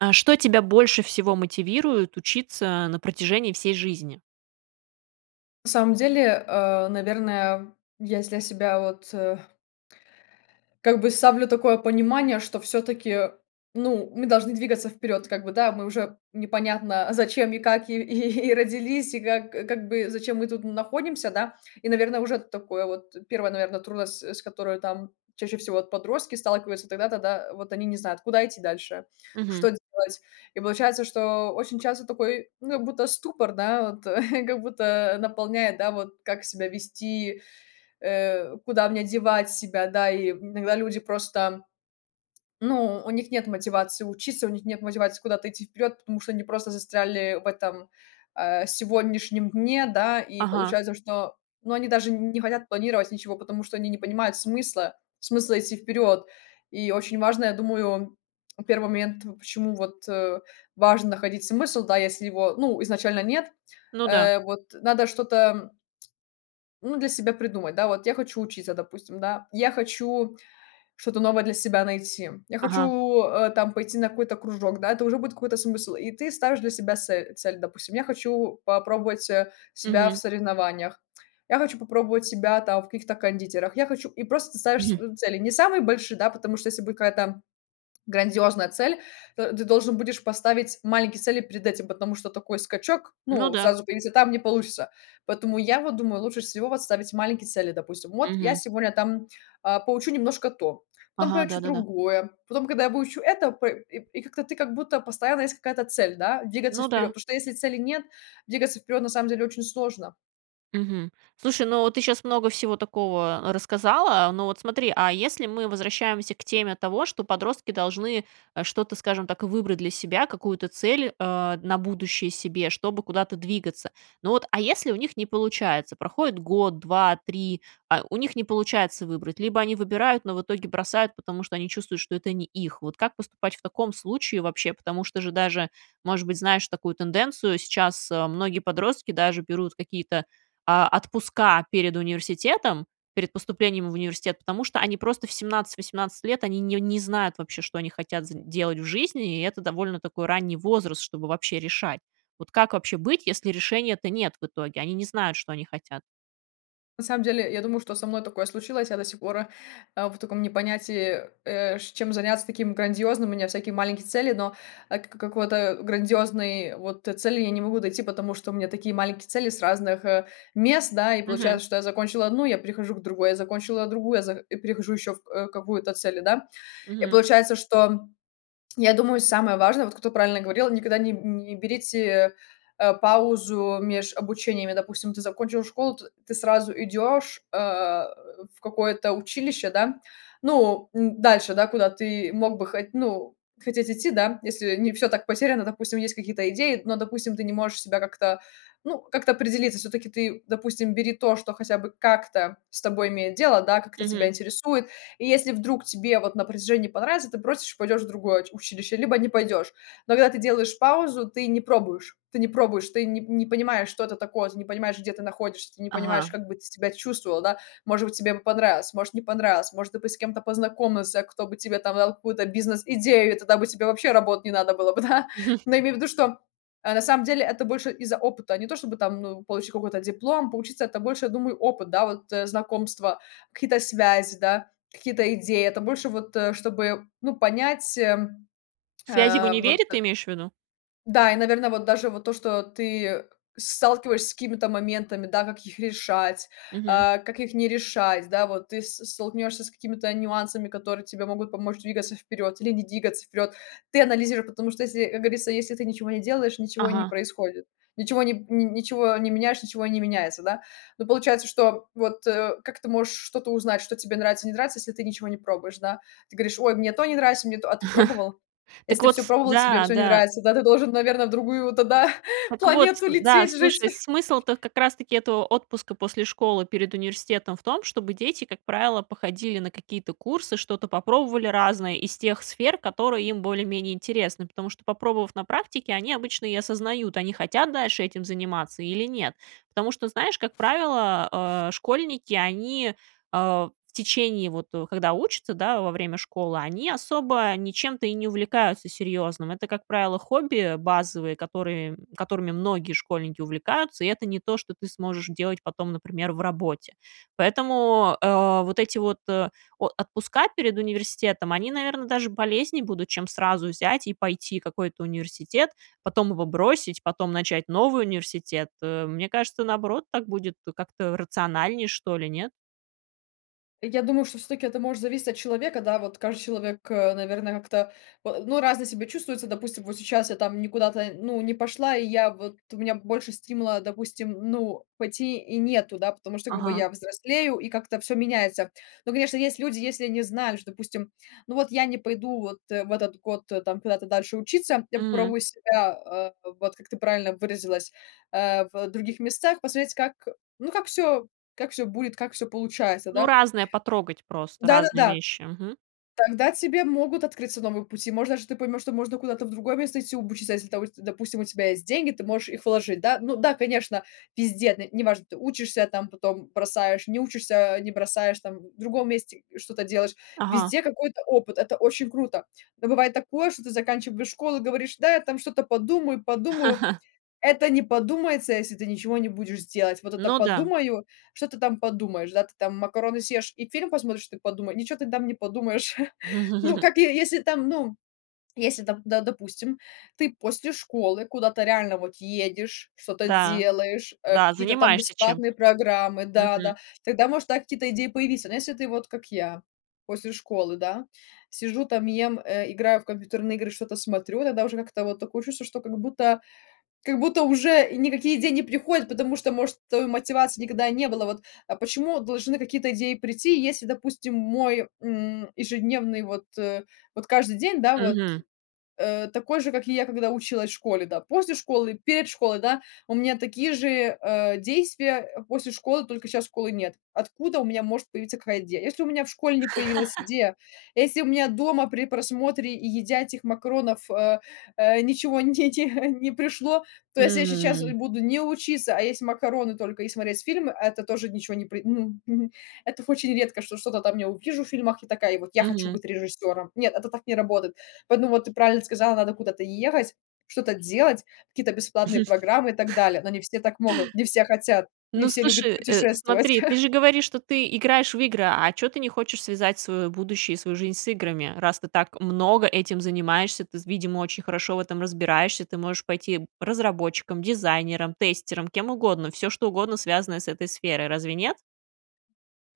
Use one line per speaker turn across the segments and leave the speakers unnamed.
А что тебя больше всего мотивирует учиться на протяжении всей жизни?
На самом деле, э, наверное, если я себя вот, э как бы ставлю такое понимание, что всё-таки, ну, мы должны двигаться вперед как бы, да, мы уже непонятно, зачем и как и и и родились, и как как бы зачем мы тут н находимся, да, и, наверно, уже такое вот, 1, наверно, трудность, э, с которой там чаще всего вот подростки сталкиваются тогда-то, да: вот они не знают, куда идти дальше, что
Мгм.
делать. И получается, что очень часто такой, ну, будто ступор, да, вот как будто, э, наполняет, да, вот, как себя вести, э, куда мне девать себя, да. И иногда люди просто, ну, у них нет мотивации учиться, у них нет мотивации куда-то идти вперед, потому что они просто застряли в этом, э, сегодняшнем дне, да. И
Ага.
получается, что, ну, они даже не хотят планировать ничего, потому что они не понимают смысла смысла идти вперед. И очень важно, я думаю, 1 момент, почему вот, э, важно находить смысл, да, если его, ну, изначально нет,
Ну да.
э, вот надо что-то, м, ну, для себя придумать, да. Вот я хочу учиться, допустим, да, я хочу что-то новое для себя найти, я
Ага.
хочу, э, там пойти на какой-то кружок, да, это уже будет какой-то смысл. И ты ставишь для себя сель цель: допустим, я хочу попробовать, э, себя в
Мгм.
соревнованиях, я хочу попробовать себя там в каких-то кондитерах, я хочу И просто ты ставишь
Мгм.
свою цель, не самые большие, да, потому что, если будет какая-то грандиозная цель, то ты должен будешь поставить маленькие цели перед этим, потому что такой скачок,
Ну
ну,
да.
сразу перейти, там не получится. Поэтому я вот думаю, лучше всего вот ставить маленькие цели: допустим, вот я
Мгм.
сегодня там, а, поучу немножко то, потом
Ага,
поучу
да-да-да.
другое, потом, когда я выучу это пэ и и как-то ты как будто постоянно есть какая-то цель, да, двигаться
Ну
вперед.
да.
Потому что, если цели нет, двигаться вперед на самом деле очень сложно.
Мгм. Слушай, но ты щас много всего такого рассказала. Ну вот смотри, а если мы возвращаемся к теме того, что подростки должны, э, что-то, скажем так, выбрать для себя, какую-то цель, а, на будущее себе, чтобы куда-то двигаться. Ну, вот, а если у них не получается? Проходит год, 2, 3, а у них не получается выбрать, либо они выбирают, но в итоге бросают, потому что они чувствуют, что это не их. Вот как поступать в таком случае вообще? Потому что же даже Может быть, знаешь такую тенденцию: сейчас, э, многие подростки даже берут какие-то, а, отпуска перед университетом, перед поступлением в университет. Потому что они просто в 17-18 лет- они не не знают вообще, что они хотят з делать в жизни, и это довольно такой ранний возраст, чтобы вообще решать. Вот как вообще быть, если решения-то нет в итоге? Они не знают, что они хотят.
На самом деле, я думаю, что со мной такое случилось. Я до сих пор, э, э, в таком не понятии, э, ш чем заняться таким грандиозным. У меня всякие маленькие цели, но, э, к к какого-то грандиозной вот, э, цели я не могу найти. Потому что у меня такие маленькие цели с разных, э, мест, да. И
Мгм.
получается, что я закончила одну, я перехожу к другой, я закончила другую, я за и перехожу еще в э, какую-то цели, да. И
Мгм.
получается, что, м, я думаю, самое важное,- вот кто правильно говорил,- никогда не н не берите, э, э, паузу меж обучениями. Допустим, ты закончил школу, т ты сразу идешь, э, в какое-то училище, да. Ну н дальше, да, куда ты мог бы хо ну, хотеть идти, да, если не всё так потеряно. Допустим, есть какие-то идеи, но, допустим, ты не можешь себя как-то ну, как-то определиться. Всё-таки ты, допустим, бери то, что хотя бы как-то с тобой имеет дело, да, как-то тебя
Мгм.
интересует. И если вдруг тебе вот на протяжении не понравится, ты бросишь, пойдешь в другое уч училище либо не пойдешь. Но когда ты делаешь паузу, ты не пробуешь, ты не пробуешь, ты ни не понимаешь, что это такое, ты не понимаешь, где ты находишься, ты не понимаешь,
Ага.
как бы ты себя чувствовал, да. Может быть, тебе бы понравилось, может, не понравилось, может, ты бы с кем-то познакомился, кто бы тебе там дал какую-то бизнес идею, и тогда бы тебе вообще работать не надо было бы, да. Но я имею ввиду, что, э, на самом деле это больше из-за опыта. Не то чтобы там, ну, получить какой-то диплом. Поучиться- это больше, я думаю, опыт, да, вот, э, знакомства, какие-то связи, да, какие-то идеи, это больше вот, э, чтобы, ну, понять, эм
Связи в
Э, вот
универе,
э
ты имеешь в виду?
Да, и, наверно, вот даже вот то, что ты, э, с сталкиваешься с какими-то моментами, да. Как их решать,
Мгм.
а, как их не решать? Да, вот ты с столкнешься с какими-то нюансами, которые тебе могут помочь двигаться вперед или не двигаться вперед. Ты анализируй, потому что если, э, как говорится, если ты ничего не делаешь, ничего и не
Ага.
происходит ничего ни н ничего не меняешь- ничего и не меняется, да. Но получается, что вот, э как ты можешь что-то узнать, что тебе нравится, не нравится, если ты ничего не пробуешь, да. Ты говоришь: "Ой, мне то не нравится, мне то" А ты пробовал?
Так
Если ты
вот
всё
тс
пробовал, и тебе
Да,
всё не
да.
нравится, да, ты должен, наверно, в другую тогда
Так вот ц
планету
э, м. Да,
лететь, жить.
слушай, смысл-то как раз таки этого отпуска после школы перед университетом в том, чтобы дети, как правило, походили на какие-то курсы. Что-то попробовали разное из тех сфер, которые им более-менее интересны. Потому что попробовав на практике, они обычно и осознают, они хотят дальше этим заниматься или нет. Потому что, знаешь, как правило, э, школьники, они, э, в течение вот, э, когда учатся, да, во время школы, они особо ничем-то и не увлекаются серьезным. Это, как правило, хобби базовые, которые, м которыми многие школьники увлекаются, и это не то, что ты сможешь делать потом, например, в работе. Поэтому, э, вот эти вот, э, о отпуска перед университетом- они, наверно, даже полезнее будут, чем сразу взять и пойти какой-то университет, потом его бросить, потом начать новый университет, э. Мне кажется, наоборот, так будет как-то рациональнее, что ли, нет?
Я думаю, что всё-таки это может зависеть от человека, да, вот каждый человек, э, наверно, как-то, а, ну, разное себя чувствуется. Допустим, вот сейчас я там никуда-то, ну, не пошла, и я вот у меня б больше стимула, допустим, н ну, пойти и нету, да, потому что как бы
Ага.
я взрослею и как-то всё меняется. Ну, конечно, есть люди, если они знают, что, допустим, ну, вот я не пойду вот в этот год, э, там куда-то дальше учиться, я
Мгм.
попробую себя, а, вот, как ты правильно выразилась, а, в других местах посмотреть, как, ну, как всё как всё будет, как всё получается,
Ну,
да.
разное потрогать, просто разные
Да-да-да.
вещи. Мгм.
Тогда тебе могут открыться новые пути. Может, даже ты поймёшь, что можно куда-то в другое место идти обучиться. Если та вости допустим, у тебя есть деньги, ты можешь их вложить, да. Ну да, конечно, везде, на неважно, ты учишься там, потом бросаешь, не учишься, э, не бросаешь там, в другом месте что-то делаешь.
Ага.
Везде какой-то опыт- это очень круто. Но бывает такое, что ты заканчиваешь школу, говоришь: "Да, я там что-то подумаю подумаю". Это не подумается, если ты ничего не будешь делать. Вот это
Ну да.
"подумаю"- что ты там подумаешь? Да ты там макароны съешь и фильм посмотришь, ты подумае ничего ты там не подумаешь. Ну, как, е если там, ну, если там, да, допустим, ты после школы куда-то реально вот едешь, что-то
Да,
делаешь, э,
да,
какие-то там
занимаешься
бесплатные
чем-то.
программы
Мгм.
Да-да, тогда, может, да, какие-то идеи появиться. Но если ты, вот как я, после школы, да, сижу там, ем, э, играю в компьютерные игры, что-то смотрю, тогда уже как-то вот такое чувство, что как будто как будто уже и никакие идеи не приходят, потому что, может, э, мотивации никогда и не было, вот. А почему должны какие-то идеи прийти, если, допустим, мой, м, ежедневный вот, э, вот каждый день, да, вот,
Мгм.
э, такой же, как и я, когда училась школе, да? После школы, перед школой, да, у меня такие же, а, действия, э, после школы, только щас школы нет. Откуда у меня может появиться какая идея? Если у меня в школе не появилась идея, если у меня дома при просмотре и едя этих макаронов, а, а, ничего не те те не пришло, то если я сейчас
М.
буду не учиться, а есть макароны только и смотреть фильмы, а это тоже ничего не при мгм, мгм. Это очень редко, что что-то там я увижу в фильмах и такая: "Вот я хочу
Мгм.
быть режиссёром". Нет, это так не работает. Поэтому вот ты правильно сказала: надо куда-то ехать, что-то делать, какие-то бесплатные программы и так далее. Но не все так могут, не все хотят, не
Ну,
все любят
слушай, э,
путешествовать.
смотри, ты же говоришь, что ты играешь в игры, а чё ты не хочешь связать своё будущее и свою жизнь с играми, раз ты так много этим занимаешься? Ты, з видимо, очень хорошо в этом разбираешься. Ты можешь пойти разработчиком, дизайнером, тестером, кем угодно, всё что угодно, связанное с этой сферой. Разве нет?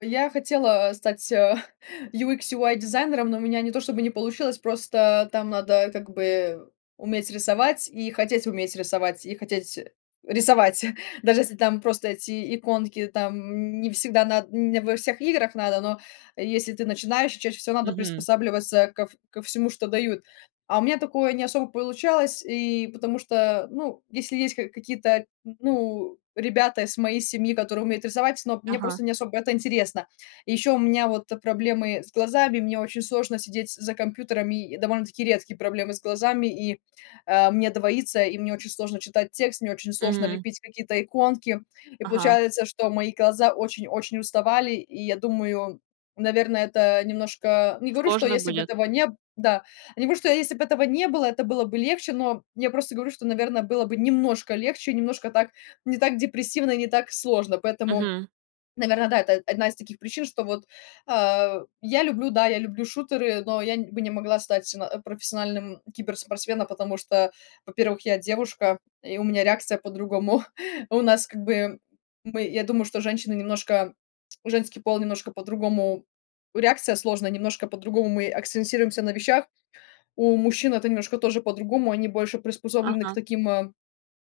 Я хотела, а, стать, а, UX/UI-дизайнером, но у меня не то чтобы не получилось, просто там надо, как бы, уметь рисовать и хотеть уметь рисовать, и хотеть, э, рисовать. Даже если там просто эти иконки, там н не всегда над не во всех играх надо, но если ты начинаешь, чаще всего надо
Мгм.
приспосабливаться ков ко всему, что дают. А у меня такое не особо получалось и потому что ну если есть ка какие-то н ну ребята из моей семьи, которые умеют рисовать, но мне
Ага.
просто не особо это интересно. И ещё у меня вот проблемы с глазами, мне очень сложно сидеть за компьютерами. И довольно-таки редкие проблемы с глазами и, э, мне двоится, и мне очень сложно читать текст, мне очень сложно
Мгм.
лепить какие-то иконки. И
Ага.
получается, что мои глаза очень очень уставали, и я думаю, наверно, это немножко не говорю, что
Сложно
если бы
будет?
этого не Да. Я не говорю, что если бы этого не было, это было бы легче, но я просто говорю, что, наверно, было бы немножко легче, немножко так не так депрессивно и не так сложно. Поэтому,
Мгм.
наверно, да, это одна из таких причин, что вот, а я люблю, да, я люблю шутеры, но я н бы не могла стать сама профессиональным киберспортсменом, потому что, во-первых, я девушка и у меня реакция по-другому. У нас, как бы, мы я думаю, что женщины немножко женский пол немножко по-другому реакция сложная немножко по-другому. Мы акцентируемся на вещах. У мужчин это немножко тоже по-другому. Они больше приспособлены к
Ага.
таким, а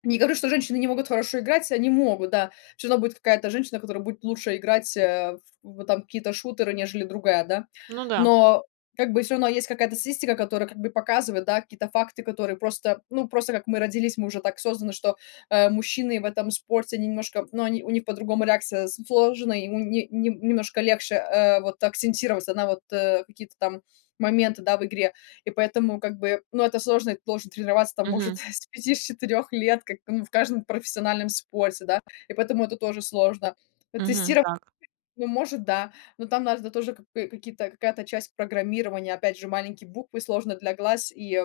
Не говорю, что женщины не могут хорошо играть, они могут, да. Всё равно будет какая-то женщина, которая будет лучше играть, а, в вот там в какие-то шутеры нежели другая, да.
Ну да.
Но, как бы, всё равно есть какая-то статистика, которая, как бы, показывает, да, какие-то факты, которые просто Ну просто как мы родились, мы уже так созданы, что, э, мужчины в этом спорте они немножко ну, они у них по-другому реакция с сложена, ему не не немножко легче, э, вот акцентироваться на вот, э, какие-то там моменты, да, в игре. И поэтому, как бы Ну это сложно, и ты должен тренироваться там, может,
Мгм.
с 5, с 4 лет, как, ну, в каждом профессиональном спорте, да. И поэтому это тоже сложно вот
Мгм.
тестиро
Так.
Ну может, да. Но там надо тоже, как бы, какие-то какая-то часть программирования, опять же маленькие буквы сложно для глаз и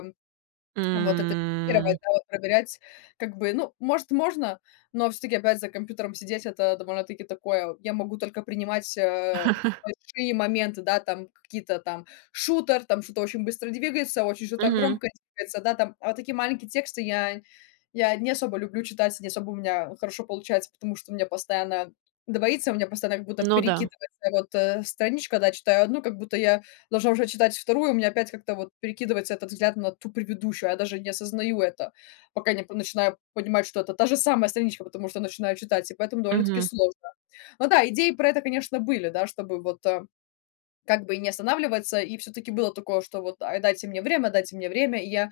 вот это гировать,
М.
да, вот проверять, как бы Ну, может, можно, но всё-таки опять за компьютером сидеть- это довольно-таки такое. Вот, я могу только принимать, а, большие моменты, да, там какие-то там Шутер, там что-то очень быстро двигается, очень что-то
Мгм.
громкое двигается, да, там. А такие маленькие тексты я я не особо люблю читать, не особо у меня хорошо получается, потому что мне постоянно двоится, у меня постоянно, как будто
Ну да.
перекидывается, вот, э, страничка, когда читаю 1, как будто я должна уже читать 2, у меня опять как-то вот перекидывается этот взгляд на ту предыдущую, а я даже не осознаю это, пока не пон начинаю понимать, что это та же самая страничка, потому что начинаю читать, и поэтому довольно-таки
Мгм.
сложно. Ну да, идеи про это, конечно, были, да, чтобы вот, а, как бы не останавливаться и всё-таки было такое, что вот- а дайте мне время, дайте мне время и я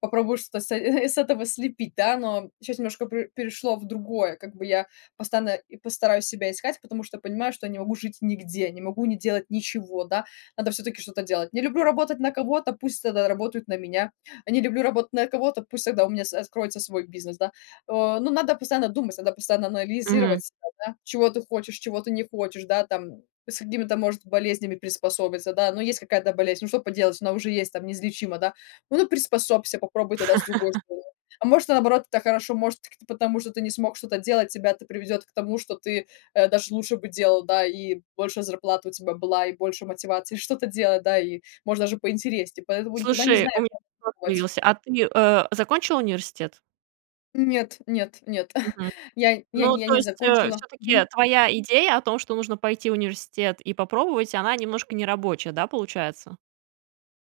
попробую что-то с э с этого слепить, да. Но щас немножко пер перешло в другое, как бы, я постоянно и постараюсь себя искать, потому что понимаю, что не могу жить нигде, не могу не делать ничего, да, надо всё-таки что-то делать. Не люблю работать на кого-то, пусть тогда работают на меня. А не люблю работать на кого-то, пусть тогда у меня с откроется свой бизнес, да. Э, ну надо постоянно думать, надо постоянно
Мгм.
анализировать, там, да. Чего ты хочешь, чего ты не хочешь, да, там с какими-то, может, болезнями приспособиться, да. Ну есть какая-то болезнь. Ну что поделать? Она уже есть, там, неизлечима, да. Ну приспособься, попробуй тогда с другой стороны. А может, наоборот, это хорошо, может, [unintelligible] потому что ты не смог что-то делать, тебя это приведёт к тому, что ты, э, даже лучше бы делал, да, и больше зарплата у тебя была и больше мотивации что-то делать, да, и может даже поинтереснее, поэтому никогда не
Слушай, у
знаешь,
меня
нужно
вопрос
пробовать.
появился. А ты, э, закончила университет?
Нет, нет, нет.
Мгм.
Я я
Ну,
нь я
то
не
есть, э,
закончила.
всё-таки,
Мгм.
твоя идея о том, что нужно пойти в университет и попробовать, она немножко нерабочая, да, получается?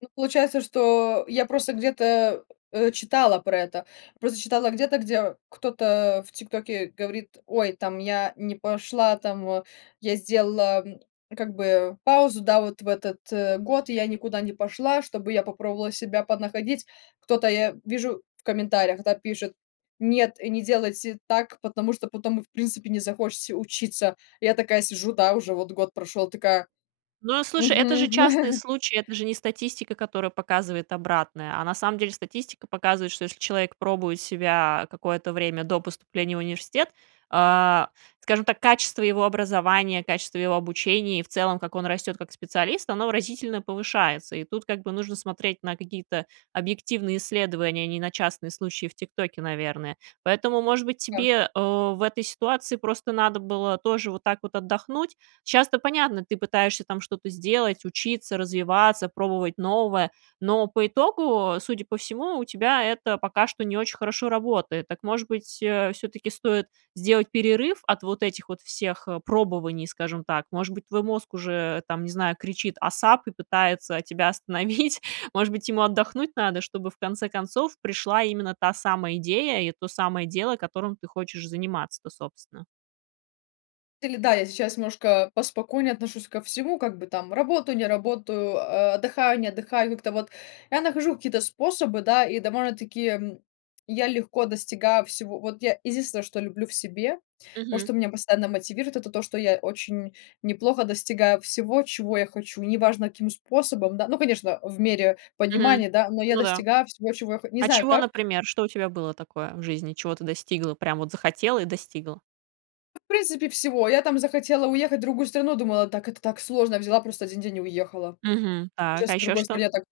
Ну получается, что. Я просто где-то, э, читала про это, просто читала где-то, где кто-то, а, в ТикТоке говорит: "Ой, там я не пошла там, а, я сделала, м, как бы паузу, да вот в этот, э, год я никуда не пошла, чтобы я попробовала себя поднаходить". Кто-то я вижу в комментариях, да, пишет: "Нет и не делайте так, потому что потом вы в принципе не захочите учиться". Я такая сижу, да, уже вот год прошёл такая.
Ну, а слушай, это
Мгм,
же частный
мгм.
случай, это же не статистика, которая показывает обратное. А на самом деле статистика показывает, что если человек пробует себя, а, какое-то время до поступления в университет, а. Скажем так, качество его образования, качество его обучения, и в целом, как он растет как специалист, оно выразительно повышается. И тут как бы нужно смотреть на какие-то объективные исследования, а не на частные случаи в ТикТоке, наверное. Поэтому, может быть,
Да.
тебе, э, в этой ситуации просто надо было тоже вот так вот отдохнуть? Щас то понятно, ты пытаешься там что-то сделать, учиться, развиваться, пробовать новое. Но по итогу, судя по всему, у тебя это пока что не очень хорошо работает. Так, может быть, э, все-таки стоит сделать перерыв от вот этих вот всех, э, пробований, скажем так? Может быть, твой мозг уже, там, не знаю, кричит: "Асап!" И пытается тебя остановить? Может быть, ему отдохнуть надо, чтобы, в конце концов, пришла именно та самая идея и то самое дело, которым ты хочешь заниматься-то, собственно.
Или да, я сейчас немножко поспокойнее отношусь ко всему, как бы, там: работаю, не работаю, а, отдыхаю, не отдыхаю. Как-то вот я нахожу какие-то способы, да, и довольно-таки, м, я легко достигаю всего. Вот я единственное, что люблю в себе, вот
Мгм.
что меня постоянно мотивирует- это то, что я очень неплохо достигаю всего, чего я хочу. Неважно, каким способом, да, ну, конечно, в мере
Мгм.
понимания, да, но я
Ну да.
достигаю всего, чего я хо не
А
знаю
чего,
как.
например? Что у тебя было такое в жизни, чего ты достигла, прям вот захотела- и достигла?
В принципе, всего. Я там захотела уехать в другую страну, думала, так это так сложно, взяла просто один день- и уехала.
Мгм. Так, а
Сейчас в
еще
другой
что?
стране так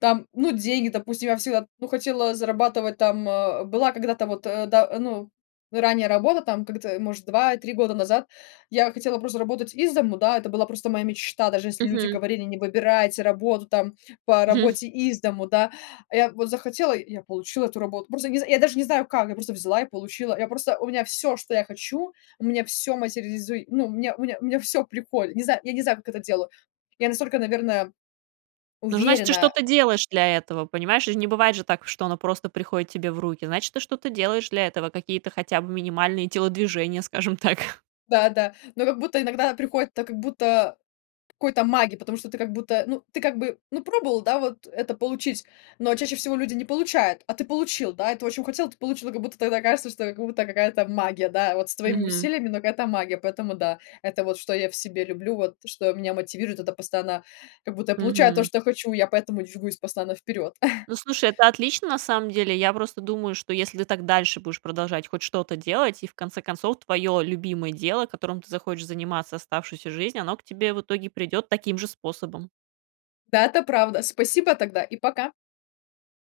там, ну, деньги, допустим. Я всегда, ну, хотела зарабатывать там, а, была когда-то вот, э, да, ну, ранее работа там. Как-то, может, 2-3 года назад я хотела просто работать из дому, да, это была просто моя мечта. Даже если люди
Мгм.
говорили: "Не выбирайте работу там по работе из дому", да, а я вот захотела- и я получила эту работу. Просто не з я даже не знаю как, я просто взяла и получила. Я просто у меня всё, что я хочу, у меня всё материализуй ну, мне мне мне всё приходит, не знаю я не знаю, как это делаю, я настолько, наверное,
Ну, значит, ты
уверена.
что-то делаешь для этого, понимаешь ж, не бывает же так, что оно просто приходит тебе в руки. Значит, ты что-то делаешь для этого, какие-то хотя бы минимальные телодвижения, скажем так.
Да-да. Ну, как будто иногда приходит, это как будто какой-то маги, потому что ты как будто, ну, ты как бы, ну, пробовал, да, вот это получить, но чаще всего люди не получают, а ты получил, да, и ты очень хотел, ты получил. Как будто тогда кажется, что это как будто какая-то магия, да, вот с твоими
Мгм.
усилиями, но какая-то магия. Поэтому да, это вот что я в себе люблю, вот что меня мотивирует, это постоянно, как будто я получаю то,
Мгм.
что я хочу, я поэтому движусь постоянно вперед.
Ну, слушай, это отлично, на самом деле. Я просто думаю, что, если ты так дальше будешь продолжать хоть что-то делать, и, в конце концов, твое любимое дело, которым ты захочешь заниматься оставшуюся жизнь, оно к тебе в итоге придет таким же способом.
Да, это правда! Спасибо тогда, и пока!